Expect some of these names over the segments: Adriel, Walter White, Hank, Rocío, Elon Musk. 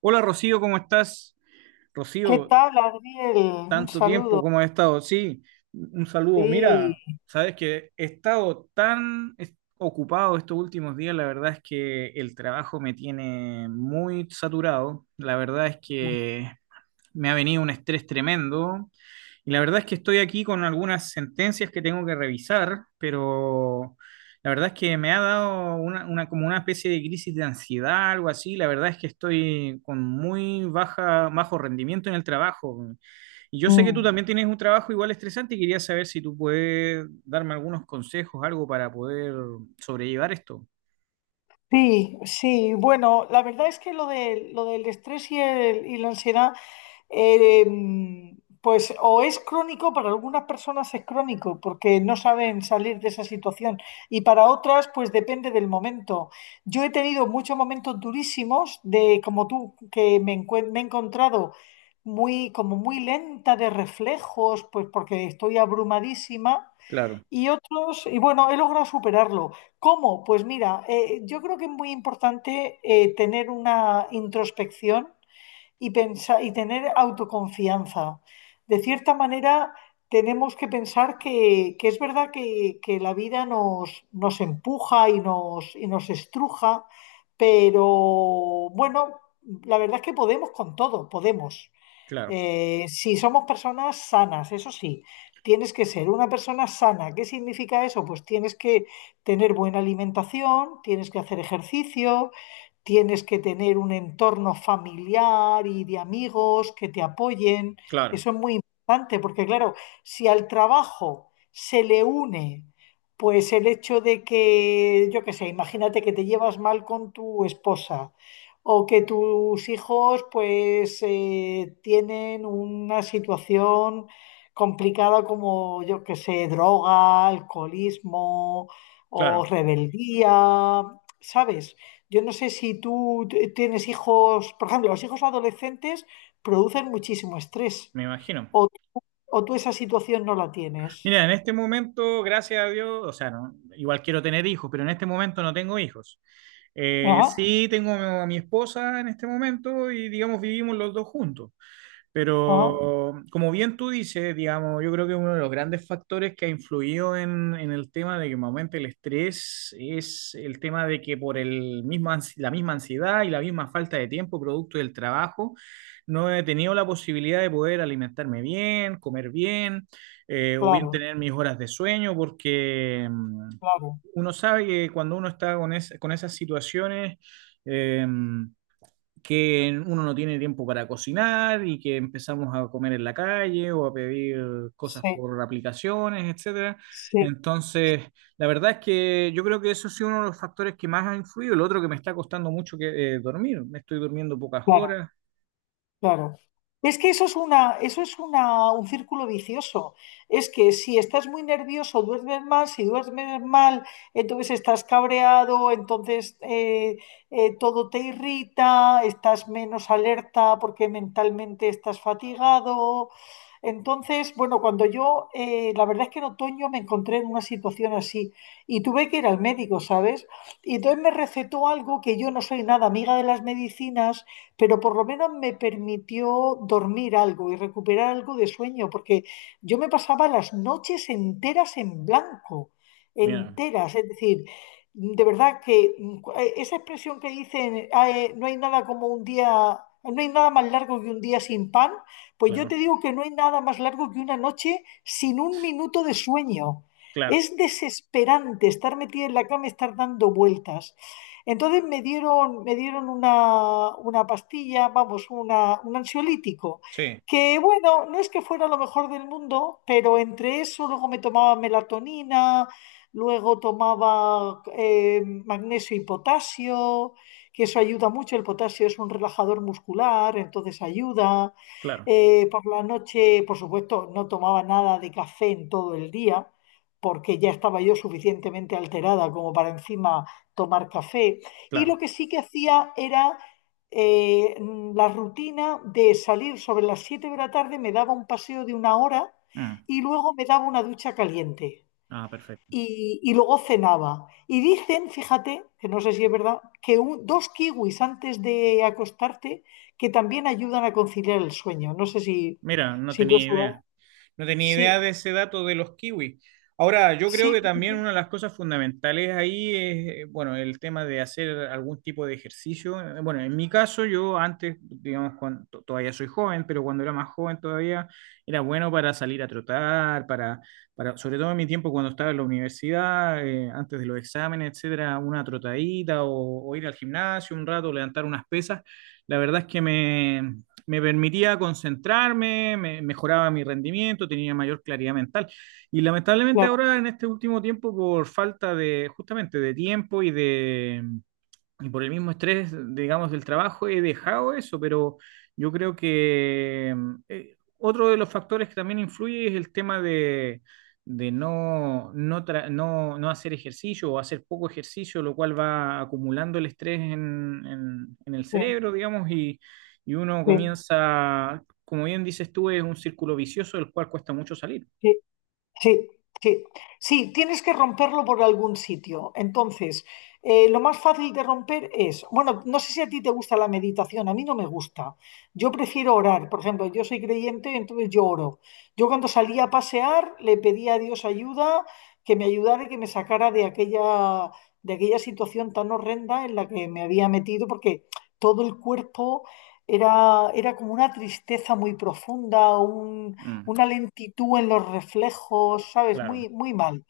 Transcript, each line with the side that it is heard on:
right: Hola Rocío, ¿cómo estás?
left: ¿Qué
right: Rocío,
left: tal, Adriel? Un
right: tanto tiempo,
left: saludo.
right: ¿cómo has estado? Sí, un saludo. Mira,
left: Sí.
right: sabes que he estado ocupado estos últimos días, la verdad es que el trabajo me tiene muy saturado, la verdad es que me ha venido un estrés tremendo y la verdad es que estoy aquí con algunas sentencias que tengo que revisar, pero la verdad es que me ha dado como una especie de crisis de ansiedad, algo así. La verdad es que estoy con muy bajo rendimiento en el trabajo. Y yo sé que tú
left: Mm.
right: también tienes un trabajo igual estresante y quería saber si tú puedes darme algunos consejos, algo para poder sobrellevar esto.
left: Sí, sí. Bueno, la verdad es que lo del estrés y la ansiedad, pues o es crónico, para algunas personas es crónico, porque no saben salir de esa situación, y para otras, pues depende del momento. Yo he tenido muchos momentos durísimos de, como tú, me he encontrado como muy lenta de reflejos, pues porque estoy abrumadísima.
right: Claro.
left: Y otros, y bueno, he logrado superarlo. ¿Cómo? Pues mira, yo creo que es muy importante tener una introspección y pensar y tener autoconfianza. De cierta manera, tenemos que pensar que es verdad que la vida nos empuja y nos estruja, pero bueno, la verdad es que podemos con todo, podemos.
right: Claro,
left: Si somos personas sanas, eso sí, tienes que ser una persona sana. ¿Qué significa eso? Pues tienes que tener buena alimentación, tienes que hacer ejercicio, tienes que tener un entorno familiar y de amigos que te apoyen.
right: claro,
left: Eso es muy importante porque, claro, si al trabajo se le une, pues el hecho de que, yo qué sé, imagínate que te llevas mal con tu esposa o que tus hijos pues tienen una situación complicada como yo que sé, droga, alcoholismo o
right: claro,
left: rebeldía, ¿sabes? Yo no sé si tú tienes hijos, por ejemplo, los hijos adolescentes producen muchísimo estrés
right: me imagino.
left: o, o tú esa situación no la tienes.
right: Mira, en este momento, gracias a Dios, o sea, no, igual quiero tener hijos, pero en este momento no tengo hijos. Eh,
left: Ajá,
right: sí tengo a mi esposa en este momento y digamos vivimos los dos juntos.
left: ajá,
right: Pero como bien tú dices, digamos, yo creo que uno de los grandes factores que ha influido en el tema de que me aumente el estrés es el tema de que por el la misma ansiedad y la misma falta de tiempo producto del trabajo, no he tenido la posibilidad de poder alimentarme bien, comer bien, o bien
left: claro,
right: tener mis horas de sueño, porque
left: claro,
right: uno sabe que cuando uno está con esas situaciones, em, que uno no tiene tiempo para cocinar y que empezamos a comer en la calle o a pedir cosas
left: sí,
right: por aplicaciones, etcétera.
left: sí,
right: Entonces, la verdad es que yo creo que eso ha sido uno de los factores que más ha influido. El otro que me está costando mucho que dormir. Me estoy durmiendo pocas
left: claro.
right: horas.
left: Claro. Es que un círculo vicioso. Es que si estás muy nervioso, duermes mal, si duermes mal, entonces estás cabreado, entonces todo te irrita, estás menos alerta porque mentalmente estás fatigado. Entonces, bueno, cuando la verdad es que en otoño me encontré en una situación así y tuve que ir al médico, ¿sabes? Y entonces me recetó algo que yo no soy nada amiga de las medicinas, pero por lo menos me permitió dormir algo y recuperar algo de sueño, porque yo me pasaba las noches enteras en blanco,
right: Mira,
left: enteras, es decir, de verdad que esa expresión que dicen, "Ah, no hay nada como un día, no hay nada más largo que un día sin pan." Pues yo
right: claro,
left: te digo que no hay nada más largo que una noche sin un minuto de sueño.
right: claro,
left: Es desesperante estar metida en la cama, estar dando vueltas. Entonces me dieron una pastilla, vamos, un ansiolítico,
right: sí,
left: que bueno, no es que fuera lo mejor del mundo, pero entre eso luego me tomaba melatonina, luego tomaba magnesio y potasio, que eso ayuda mucho, el potasio es un relajador muscular, entonces ayuda.
right: claro,
left: Por la noche, por supuesto, no tomaba nada de café en todo el día, porque ya estaba yo suficientemente alterada como para encima tomar café. Y lo
right: claro.
left: que sí que hacía era eh, la rutina de salir sobre las 7 de la tarde, me daba un paseo de una hora
right: Mm.
left: y luego me daba una ducha caliente.
right: Ah, perfecto.
left: Y luego cenaba. Y dicen, fíjate, que no sé si es verdad, que dos kiwis antes de acostarte que también ayudan a conciliar el sueño. No sé si,
right: Mira, no
left: si tú
right: tenía
left: has
right: idea.
left: jugado.
right: No tenía idea de
left: Sí,
right: ese dato de los kiwis. Ahora, yo creo
left: sí,
right: que
left: sí, sí,
right: también
left: sí,
right: una de las cosas fundamentales ahí es, bueno, el tema de hacer algún tipo de ejercicio. Bueno, en mi caso, yo antes, digamos, todavía soy joven, pero cuando era más joven todavía, era bueno para salir a trotar, para sobre todo en mi tiempo cuando estaba en la universidad, antes de los exámenes, etcétera, una trotadita o ir al gimnasio un rato, levantar unas pesas. La verdad es que me permitía concentrarme, me mejoraba mi rendimiento, tenía mayor claridad mental. Y lamentablemente
left: claro,
right: ahora en este último tiempo, por falta de justamente de tiempo y por el mismo estrés, digamos, del trabajo he dejado eso, pero yo creo que otro de los factores que también influye es el tema de no hacer ejercicio o hacer poco ejercicio, lo cual va acumulando el estrés en el
left: sí,
right: cerebro, digamos, y uno
left: sí,
right: comienza, como bien dices tú, es un círculo vicioso del cual cuesta mucho salir.
left: sí. Sí, sí, sí, tienes que romperlo por algún sitio. Entonces, lo más fácil de romper es, bueno, no sé si a ti te gusta la meditación, a mí no me gusta. Yo prefiero orar, por ejemplo, yo soy creyente, entonces yo oro. Yo cuando salía a pasear le pedía a Dios ayuda, que me ayudara y que me sacara de aquella, situación tan horrenda en la que me había metido, porque todo el cuerpo era como una tristeza muy profunda,
right: Mm,
left: una lentitud en los reflejos, ¿sabes?
right: claro.
left: Muy, muy mal.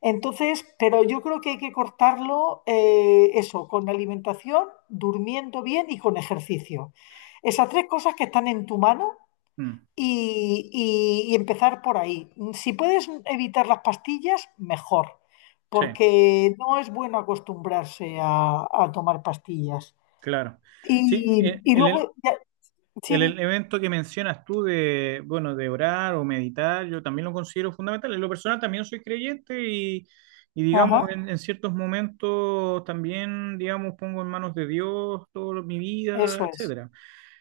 left: Entonces, pero yo creo que hay que cortarlo, eso, con alimentación, durmiendo bien y con ejercicio. Esas tres cosas que están en tu mano
right: Mm,
left: y empezar por ahí. Si puedes evitar las pastillas, mejor,
right: sí,
left: porque no es bueno acostumbrarse a tomar pastillas.
right: claro. Sí,
left: Y,
right: eh,
left: y
right: el,
left: luego, ya, sí,
right: El
left: di.
right: elemento que mencionas tú de, bueno, de orar o meditar, yo también lo considero fundamental. En lo personal también soy creyente y digamos,
left: Ajá,
right: en ciertos momentos también, digamos, pongo en manos de Dios toda mi vida,
left: eso es,
right: etcétera.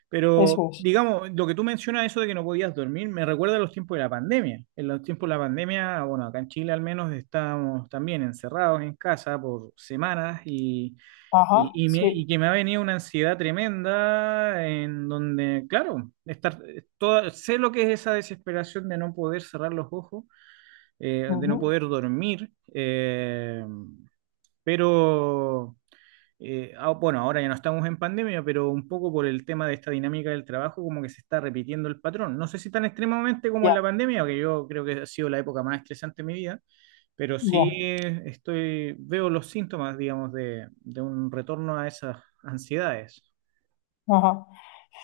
right: Pero,
left: eso es,
right: digamos, lo que tú mencionas, eso de que no podías dormir, me recuerda a los tiempos de la pandemia. En los tiempos de la pandemia, bueno, acá en Chile al menos estábamos también encerrados en casa por semanas y
left: ajá,
right: y
left: sí.
right: que me ha venido una ansiedad tremenda en donde, claro, estar toda, sé lo que es esa desesperación de no poder cerrar los ojos, de no
left: Ujú.
right: poder dormir, pero, bueno, ahora ya no estamos en pandemia, pero un poco por el tema de esta dinámica del trabajo, como que se está repitiendo el patrón. No sé si tan extremadamente como en
left: Ya,
right: la pandemia, que yo creo que ha sido la época más estresante de mi vida, pero sí
left: ya,
right: estoy, veo los síntomas, digamos, de un retorno a esas ansiedades.
left: ajá.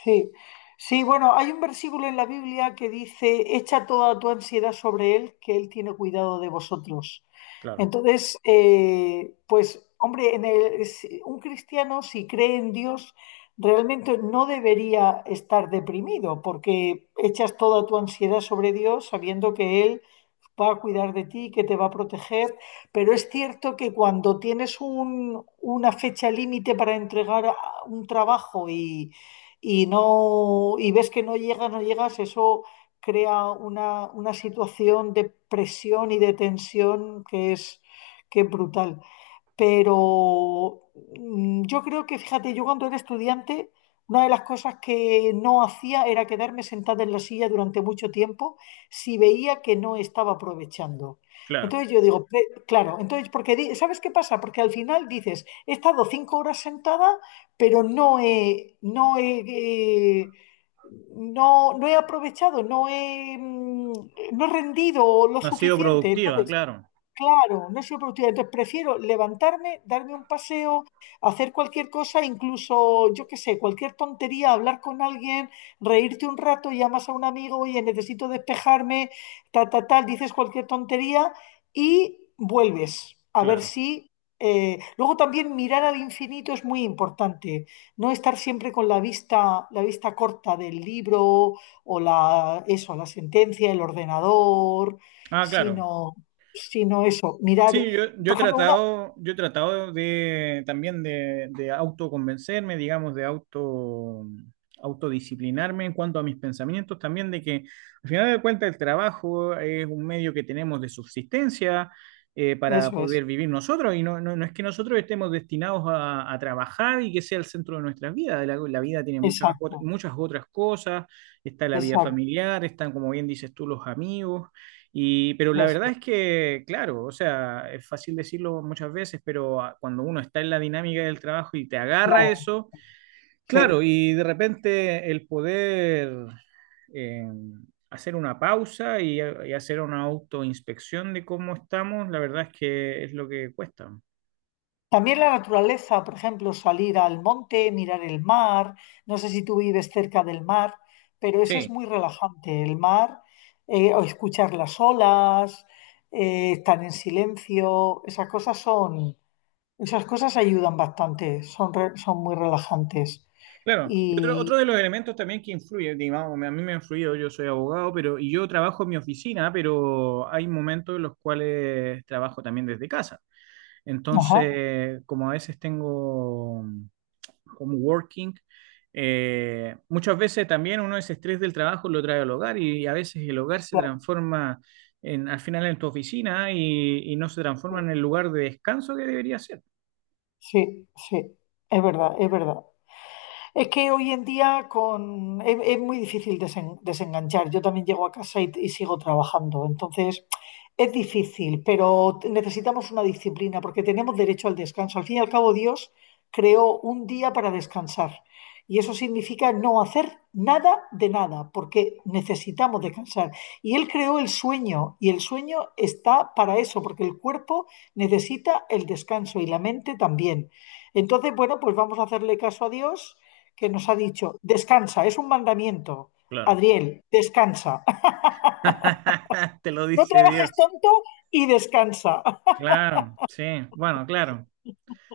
left: Sí. Sí, bueno, hay un versículo en la Biblia que dice, echa toda tu ansiedad sobre Él, que Él tiene cuidado de vosotros.
right: Claro,
left: Entonces, pues, hombre, en el- si- un cristiano, si cree en Dios, realmente no debería estar deprimido, porque echas toda tu ansiedad sobre Dios sabiendo que Él va a cuidar de ti, que te va a proteger, pero es cierto que cuando tienes una fecha límite para entregar un trabajo y, y ves que no llegas, no llegas, eso crea una situación de presión y de tensión que es brutal. Pero yo creo que, fíjate, yo cuando era estudiante, una de las cosas que no hacía era quedarme sentada en la silla durante mucho tiempo si veía que no estaba aprovechando.
right: claro.
left: Entonces yo digo, "Claro, entonces, porque, ¿sabes qué pasa? Porque al final dices, he estado 5 horas sentada, pero no he, eh, no he aprovechado, no he rendido lo
right: No ha sido
left: suficiente.
right: productiva,
left: Entonces,
right: claro,
left: claro, no soy productiva. Entonces prefiero levantarme, darme un paseo, hacer cualquier cosa, incluso, yo qué sé, cualquier tontería, hablar con alguien, reírte un rato, llamas a un amigo, oye, necesito despejarme, ta, ta, tal, dices cualquier tontería y vuelves a ver
right: claro.
left: si... Luego también mirar al infinito es muy importante, no estar siempre con la vista corta del libro o la, eso, la sentencia, el ordenador,
right: Ah, claro.
left: sino sino eso, mirar,
right: Sí, yo,
left: por ejemplo, una,
right: yo he tratado de también de autoconvencerme, digamos, de auto, autodisciplinarme en cuanto a mis pensamientos, también de que al final de cuentas el trabajo es un medio que tenemos de subsistencia para
left: eso
right: poder
left: es,
right: vivir nosotros, y no es que nosotros estemos destinados a trabajar y que sea el centro de nuestras vidas. La vida tiene
left: exacto,
right: muchas otras cosas, está la vida
left: exacto,
right: familiar, están, como bien dices tú, los amigos. Y, pero la verdad
left: eso,
right: es que, claro, o sea, es fácil decirlo muchas veces, pero cuando uno está en la dinámica del trabajo y te agarra
left: claro,
right: eso,
left: sí.
right: claro, y de repente el poder eh, hacer una pausa y hacer una autoinspección de cómo estamos, la verdad es que es lo que cuesta.
left: También la naturaleza, por ejemplo, salir al monte, mirar el mar, no sé si tú vives cerca del mar, pero ese es
right: Sí,
left: muy relajante, el mar, o escuchar las olas, estar en silencio, esas cosas ayudan bastante, son muy relajantes.
right: claro. Y otro, otro
left: Y,
right: de los elementos también que influye, digamos, a mí me ha influido, yo soy abogado, pero y yo trabajo en mi oficina, pero hay momentos en los cuales trabajo también desde casa.
left: ajá,
right: Entonces, como a veces tengo como working, muchas veces también uno ese estrés del trabajo lo trae al hogar y a veces el hogar se
left: claro,
right: transforma en, al final en tu oficina y no se
left: sí,
right: transforma en el lugar de descanso que debería ser.
left: sí, sí, es verdad, es verdad. Es que hoy en día es muy difícil desenganchar. Yo también llego a casa y sigo trabajando. Entonces, es difícil, pero necesitamos una disciplina porque tenemos derecho al descanso. Al fin y al cabo, Dios creó un día para descansar. Y eso significa no hacer nada de nada, porque necesitamos descansar. Y Él creó el sueño, y el sueño está para eso, porque el cuerpo necesita el descanso y la mente también. Entonces, bueno, pues vamos a hacerle caso a Dios que nos ha dicho, descansa, es un mandamiento.
right: Claro.
left: Adriel, descansa.
right: Te lo
left: No
right: dice
left: trabajes
right: Dios.
left: tonto y descansa.
right: Claro, sí, bueno, claro.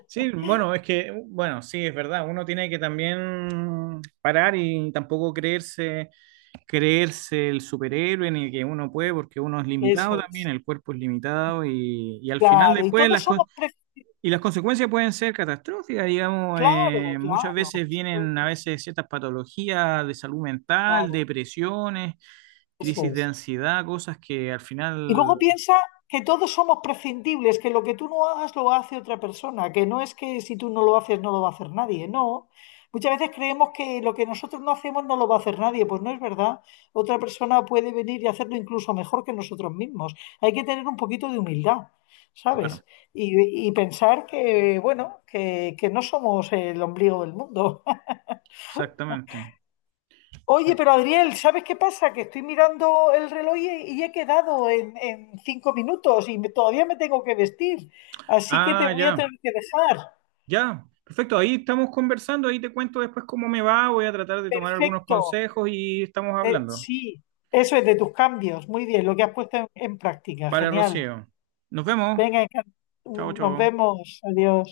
right: Sí, bueno, es que, bueno, sí, es verdad, uno tiene que también parar y tampoco creerse creerse el superhéroe ni que uno puede porque uno es limitado
left: Eso
right: también,
left: es.
right: el cuerpo es limitado y al final
left: Claro, y
right: después
left: todos somos pre-
right: y las consecuencias pueden ser catastróficas, digamos,
left: Claro,
right: muchas
left: claro, por
right: veces vienen a
left: supuesto,
right: veces ciertas patologías de salud mental,
left: claro,
right: depresiones, crisis
left: eso
right: de
left: es.
right: ansiedad, cosas que al
left: Y
right: final,
left: luego piensa que todos somos prescindibles, que lo que tú no hagas lo hace otra persona, que no es que si tú no lo haces no lo va a hacer nadie, no. Muchas veces creemos que lo que nosotros no hacemos no lo va a hacer nadie, pues no es verdad. Otra persona puede venir y hacerlo incluso mejor que nosotros mismos. Hay que tener un poquito de humildad,
right: claro,
left: ¿sabes? Y pensar que, bueno, que no somos el ombligo del mundo.
right: exactamente.
left: Oye, pero Adriel, ¿sabes qué pasa? Que estoy mirando el reloj y he quedado en 5 minutos y todavía me tengo que vestir. Así que te
right: Ah,
left: voy a
right: ya,
left: tener que dejar.
right: ya. Perfecto, ahí estamos conversando, ahí te cuento después cómo me va, voy a tratar de tomar algunos
left: Perfecto.
right: consejos y estamos
left: Eh,
right: hablando.
left: sí, eso es de tus cambios. Muy bien, lo que has puesto en práctica.
right: Vale,
left: Genial.
right: Rocío. Nos vemos.
left: Venga, encan-
right: Chao,
left: nos
right: chao.
left: vemos. Adiós.